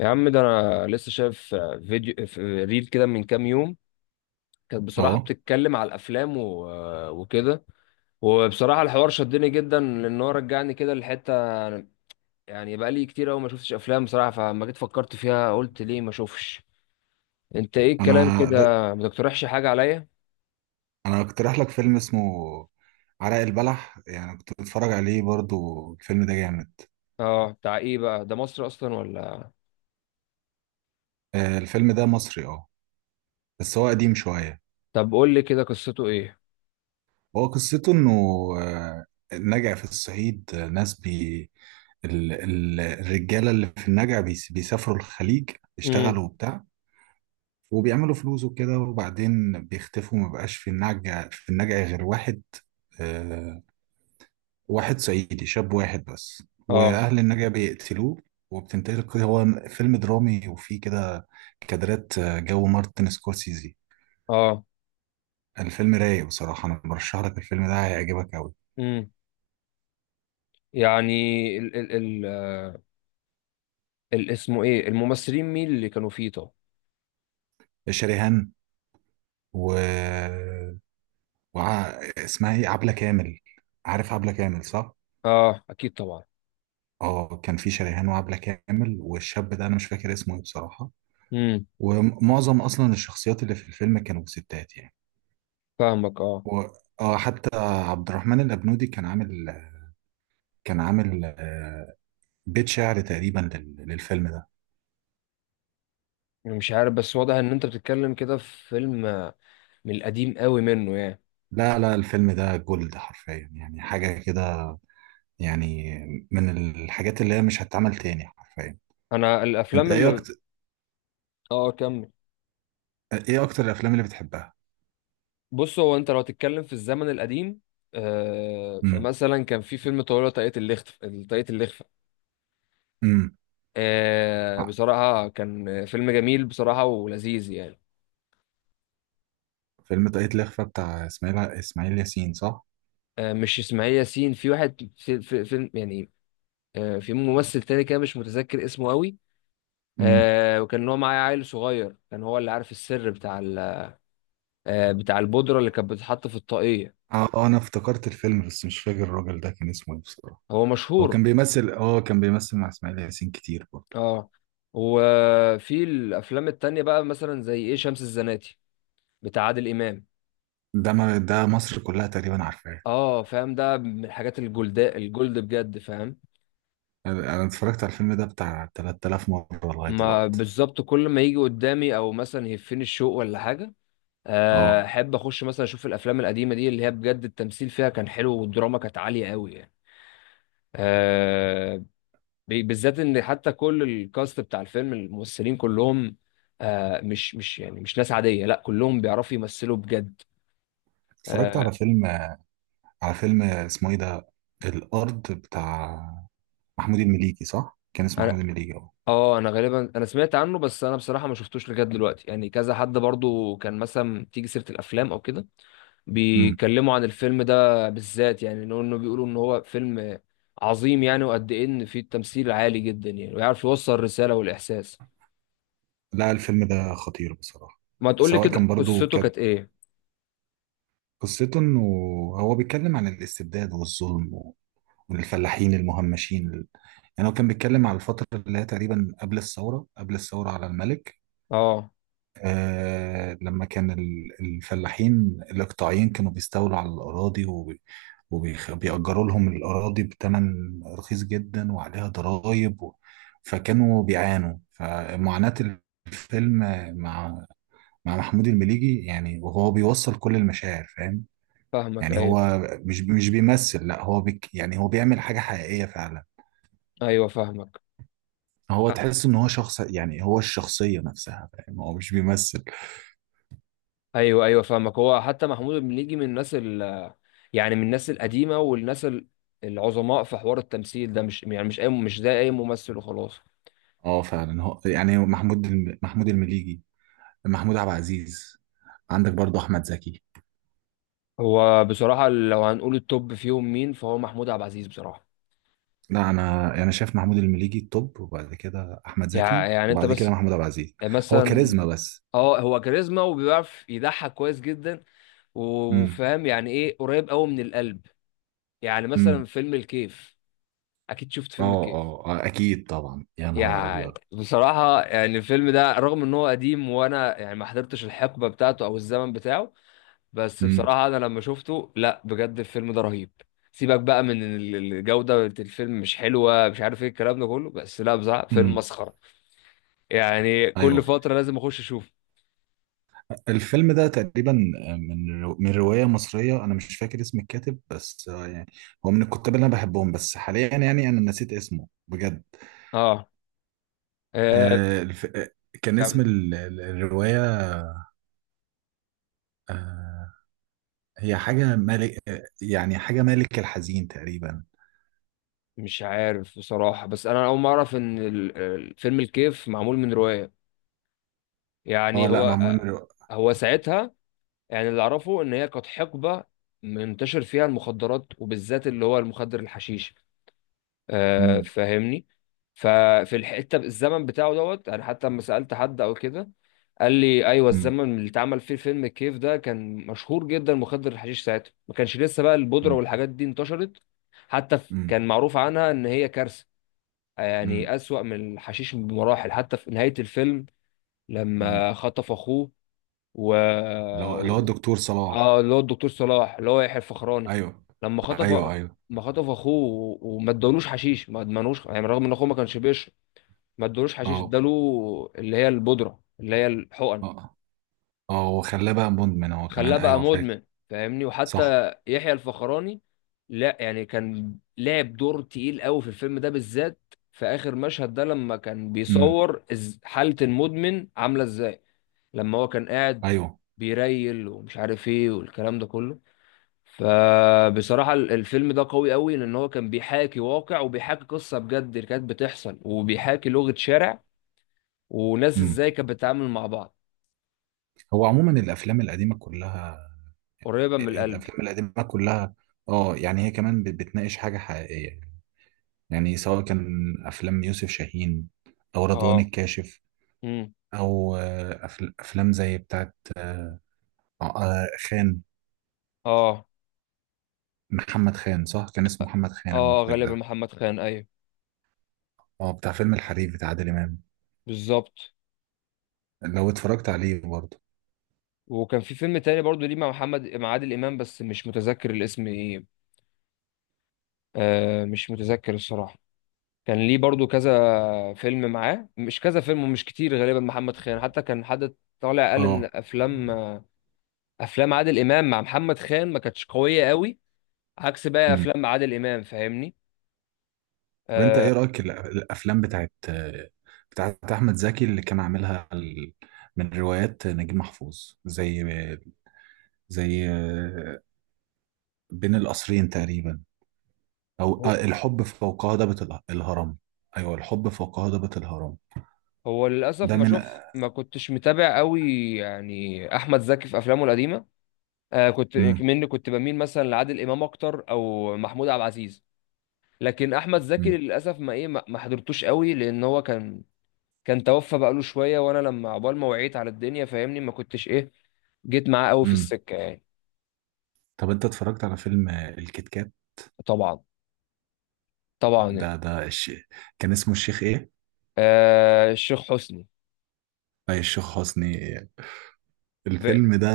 يا عم ده انا لسه شايف فيديو في ريل كده من كام يوم. كانت بصراحة اه، بتتكلم على الافلام وكده. وبصراحة الحوار شدني جدا لان هو رجعني كده لحتة، يعني بقالي كتير قوي ما شفتش افلام بصراحة. فلما جيت فكرت فيها قلت ليه ما اشوفش. انت ايه انا الكلام كده، د- ما تقترحش حاجة عليا. انا اقترح لك فيلم اسمه عرق البلح. يعني كنت بتفرج عليه برضو، الفيلم ده جامد. اه، بتاع ايه بقى ده؟ مصر اصلا ولا؟ الفيلم ده مصري، اه. بس هو قديم شوية. طب قول لي كده قصته ايه. هو قصته انه آه، النجع في الصعيد، ناس الرجالة اللي في النجع بيسافروا الخليج امم. يشتغلوا وبتاع، وبيعملوا فلوس وكده، وبعدين بيختفوا، مبقاش في النجع غير واحد، آه، واحد صعيدي شاب، واحد بس، اه. واهل النجا بيقتلوه. وبتنتقل، هو فيلم درامي وفيه كده كادرات جو مارتن سكورسيزي. اه. الفيلم رايق بصراحة، انا برشح لك الفيلم ده، هيعجبك قوي. امم. يعني ال ال ال اسمه ايه؟ الممثلين مين اللي كانوا فيه طب؟ شريهان و... وع... اسمها ايه، عبلة كامل. عارف عبلة كامل، صح؟ اه اكيد طبعا. اه، كان في شريهان وعبلة كامل، والشاب ده انا مش فاكر اسمه ايه بصراحة. امم. ومعظم اصلا الشخصيات اللي في الفيلم كانوا ستات يعني. فاهمك اه. و... اه، حتى عبد الرحمن الأبنودي كان عامل بيت شعر تقريبا للفيلم ده. أنا مش عارف بس واضح ان انت بتتكلم كده في فيلم من القديم قوي منه يعني. لا لا، الفيلم ده جولد حرفيا، يعني حاجة كده، يعني من الحاجات اللي هي مش هتتعمل تاني حرفيا. انا انت الافلام ايه اللي… اكتر اه، كمل. ايه اكتر الافلام اللي بتحبها؟ بص، هو انت لو هتتكلم في الزمن القديم، آه، امم. فمثلا كان في فيلم طويلة طريقة اللخف، طريقة اللخفة. امم. آه آه، بصراحة كان فيلم جميل بصراحة ولذيذ يعني. فيلم طاقية الإخفاء بتاع اسماعيل ياسين، صح. آه مش اسماعيل ياسين، في واحد في في فيلم يعني، آه في ممثل تاني كده مش متذكر اسمه قوي. امم. آه وكان هو معايا عيل صغير، كان هو اللي عارف السر بتاع آه بتاع البودرة اللي كانت بتتحط في الطاقية. اه، انا افتكرت الفيلم بس مش فاكر الراجل ده كان اسمه ايه بصراحة. هو هو مشهور. كان بيمثل مع اسماعيل ياسين كتير برضه. اه. وفي الافلام التانية بقى مثلا زي ايه، شمس الزناتي، بتاع عادل امام. ده ما ده مصر كلها تقريبا عارفاه. اه فاهم، ده من الحاجات الجلداء الجلد بجد، فاهم. انا اتفرجت على الفيلم ده بتاع 3000 مرة لغاية ما دلوقتي. بالظبط كل ما يجي قدامي او مثلا يهفني الشوق ولا حاجة، اه، احب اخش مثلا اشوف الافلام القديمة دي اللي هي بجد التمثيل فيها كان حلو والدراما كانت عالية قوي يعني. آه، بالذات ان حتى كل الكاست بتاع الفيلم، الممثلين كلهم، آه مش يعني مش ناس عاديه، لا كلهم بيعرفوا يمثلوا بجد. اتفرجت على آه. فيلم على فيلم اسمه ايه ده، الارض، بتاع محمود المليجي. صح، كان اسمه انا محمود المليجي، اه. اه انا غالبا انا سمعت عنه بس انا بصراحه ما شفتوش لغايه دلوقتي، يعني كذا حد برضو كان مثلا تيجي سيره الافلام او كده امم. بيتكلموا عن الفيلم ده بالذات، يعني انه بيقولوا ان هو فيلم عظيم يعني، وقد ايه ان فيه التمثيل عالي جدا يعني ويعرف يوصل الرساله والاحساس. لا، الفيلم ده خطير بصراحة. ما تقول لي سواء كان كده برضو قصته كانت كانت ايه. قصته انه هو بيتكلم عن الاستبداد والظلم، والفلاحين المهمشين. يعني هو كان بيتكلم على الفترة اللي هي تقريبا قبل الثورة، قبل الثورة على الملك. اه لما كان الفلاحين الإقطاعيين كانوا بيستولوا على الأراضي، وبيأجروا لهم الأراضي بثمن رخيص جدا وعليها ضرائب، فكانوا بيعانوا، فمعاناة الفيلم مع مع محمود المليجي، يعني وهو بيوصل كل المشاعر، فاهم؟ فاهمك، يعني ايوه. هو مش بيمثل، لا هو يعني هو بيعمل حاجة حقيقية فعلا. ايوه فاهمك. هو تحس ان هو شخص، يعني هو الشخصية نفسها، فاهم، هو مش بيمثل. ايوه ايوه فاهمك. هو حتى محمود المليجي من الناس ال، يعني من الناس القديمه والناس العظماء في حوار التمثيل ده، مش يعني مش اي، مش زي اي ممثل وخلاص. اه، فعلا، هو يعني هو محمود المليجي، محمود عبد العزيز. عندك برضه احمد زكي. هو بصراحه لو هنقول التوب فيهم مين فهو محمود عبد العزيز بصراحه. لا، انا يعني انا شايف محمود المليجي التوب، وبعد كده احمد زكي، يعني انت وبعد كده بس محمود عبد العزيز. هو مثلا. كاريزما بس. اه هو كاريزما وبيعرف يضحك كويس جدا، امم. وفاهم يعني ايه قريب قوي من القلب. يعني مثلا امم. فيلم الكيف. اكيد شفت اه، فيلم الكيف. اه، اكيد طبعا، يا نهار يعني ابيض. بصراحة يعني الفيلم ده رغم ان هو قديم وانا يعني ما حضرتش الحقبة بتاعته او الزمن بتاعه، بس امم. بصراحة انا لما شفته لا بجد الفيلم ده رهيب. سيبك بقى من إن الجودة بتاعت الفيلم مش حلوة، مش عارف ايه الكلام ده كله، بس لا بصراحة فيلم امم. مسخرة. يعني كل ايوه، فترة لازم اخش اشوفه. الفيلم ده تقريبا من روايه مصريه، انا مش فاكر اسم الكاتب بس، يعني هو من الكتاب اللي انا بحبهم، بس حاليا يعني انا نسيت اسمه بجد. اه. آه، آه الف... آه، كان اسم كم؟ الرواية، آه هي حاجة ملك، يعني حاجة ملك الحزين تقريبا. مش عارف بصراحة، بس انا اول مرة اعرف ان الفيلم الكيف معمول من رواية. اه، يعني لا، هو معمول آه،. هو ساعتها، يعني اللي اعرفه ان هي كانت حقبه منتشر فيها المخدرات، وبالذات اللي هو المخدر الحشيش، آه مم. فاهمني. ففي الحته الزمن بتاعه دوت، انا حتى لما سالت حد او كده قال لي ايوه، مم. الزمن اللي اتعمل فيه فيلم الكيف ده كان مشهور جدا مخدر الحشيش، ساعتها ما كانش لسه بقى البودره مم. والحاجات دي انتشرت. حتى مم. كان معروف عنها ان هي كارثه، مم. يعني اسوأ من الحشيش بمراحل. حتى في نهايه الفيلم مم. لما خطف اخوه و... اللي هو الدكتور صلاح. اه اللي هو الدكتور صلاح، اللي هو يحيى الفخراني. ايوه. لما ايوه، خطف، ايوه. ما خطف اخوه وما ادالوش حشيش، ما ادمنوش يعني رغم ان اخوه ما كانش بيشرب. ما ادالوش حشيش، اه، اداله اللي هي البودره اللي هي الحقن. اه، اه، وخلاه بقى مدمن هو خلاه كمان، بقى ايوه، فاكر. مدمن، فاهمني. صح. وحتى يحيى الفخراني لا يعني كان لعب دور تقيل قوي في الفيلم ده بالذات، في اخر مشهد ده لما كان امم. بيصور حاله المدمن عامله ازاي. لما هو كان قاعد ايوه. بيريل ومش عارف ايه والكلام ده كله. فبصراحة الفيلم ده قوي قوي، لأن هو كان بيحاكي واقع وبيحاكي قصة بجد اللي كانت بتحصل، وبيحاكي لغة شارع وناس امم. ازاي كانت بتتعامل مع بعض. هو عموما الافلام القديمة كلها قريبة من القلب. الافلام القديمة كلها اه، يعني هي كمان بتناقش حاجة حقيقية، يعني سواء كان افلام يوسف شاهين او رضوان اه. الكاشف، امم. او افلام زي بتاعت خان. اه. محمد خان، صح، كان اسمه محمد خان اه المخرج غالبا ده. محمد خان، ايوه. اه، بتاع فيلم الحريف بتاع عادل امام. بالظبط. لو اتفرجت عليه برضه. وكان في فيلم تاني برضو ليه مع محمد، مع عادل إمام، بس مش متذكر الاسم ايه. آه مش متذكر الصراحة. كان ليه برضو كذا فيلم معاه، مش كذا فيلم ومش كتير غالبا محمد خان. حتى كان حد طالع قال اه. ان افلام، افلام عادل امام مع محمد خان ما كانتش قويه قوي، عكس بقى امم. افلام عادل امام فاهمني. طب انت آه. ايه رايك الافلام بتاعت احمد زكي اللي كان عاملها من روايات نجيب محفوظ، زي زي آه، بين القصرين تقريبا، أو هو، الحب فوق هضبة الهرم. أيوه، الحب فوق هضبة الهرم. هو للاسف ده ما من. شوف ما كنتش متابع قوي. يعني احمد زكي في افلامه القديمه، آه كنت مم. مني كنت بميل مثلا لعادل امام اكتر او محمود عبد العزيز. لكن احمد زكي مم. للاسف ما ايه ما حضرتوش قوي، لان هو كان، كان توفى بقاله شويه. وانا لما عقبال ما وعيت على الدنيا فاهمني ما كنتش ايه جيت معاه قوي في مم. السكه يعني. طب أنت اتفرجت على فيلم الكيت كات؟ طبعا. طبعا يعني. ده ده الش... كان اسمه الشيخ إيه؟ آه الشيخ حسني. أي الشيخ حسني إيه؟ الفيلم ده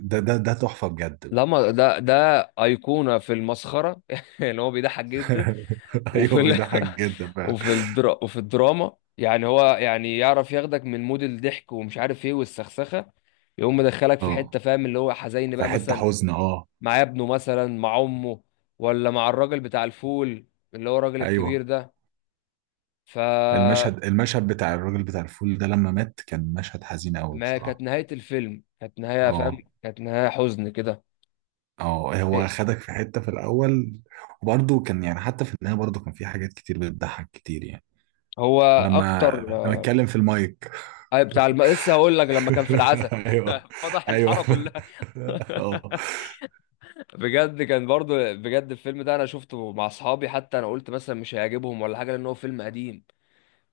ده ده ده تحفة بجد بقى. لما ده أيقونة في المسخرة يعني هو بيضحك جدا. وفي أيوه، ال... بيضحك جدا فعلا. وفي الدراما يعني، هو يعني يعرف ياخدك من مود الضحك ومش عارف ايه والسخسخة، يقوم مدخلك في أه، حتة فاهم اللي هو حزين في بقى. حتة مثلا حزن، أه. مع ابنه، مثلا مع أمه، ولا مع الراجل بتاع الفول اللي هو الراجل الكبير أيوه، ده. ف، المشهد بتاع الراجل بتاع الفول ده لما مات، كان مشهد حزين أوي ما كانت بصراحة. نهاية الفيلم كانت نهاية أه، فاهم، كانت نهاية حزن كده. اه، هو إيه،. خدك في حتة في الأول، وبرضه كان يعني حتى في النهاية برضه كان في حاجات كتير بتضحك كتير يعني، هو أكتر لما اتكلم في المايك. أي بتاع لسه هقول لك، لما كان في العزا ايوه، فضح ايوه، الحاره كلها. اه. بجد كان برضو بجد الفيلم ده انا شفته مع اصحابي، حتى انا قلت مثلا مش هيعجبهم ولا حاجه لان هو فيلم قديم،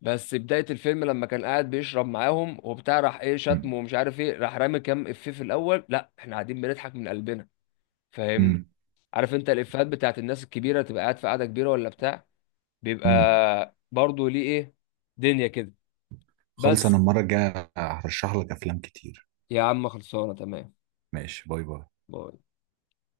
بس بدايه الفيلم لما كان قاعد بيشرب معاهم وبتاع راح ايه شتمه أمم. ومش عارف ايه، راح رامي كام افيه في الاول، لا احنا قاعدين بنضحك من قلبنا. فاهمني. أمم. عارف انت الافيهات بتاعت الناس الكبيره، تبقى قاعد في قاعده كبيره ولا بتاع أمم. بيبقى برضو ليه ايه دنيا كده. خلص، انا بس. المرة الجاية هرشح لك افلام كتير. يا عم خلصانه تمام. ماشي، باي باي.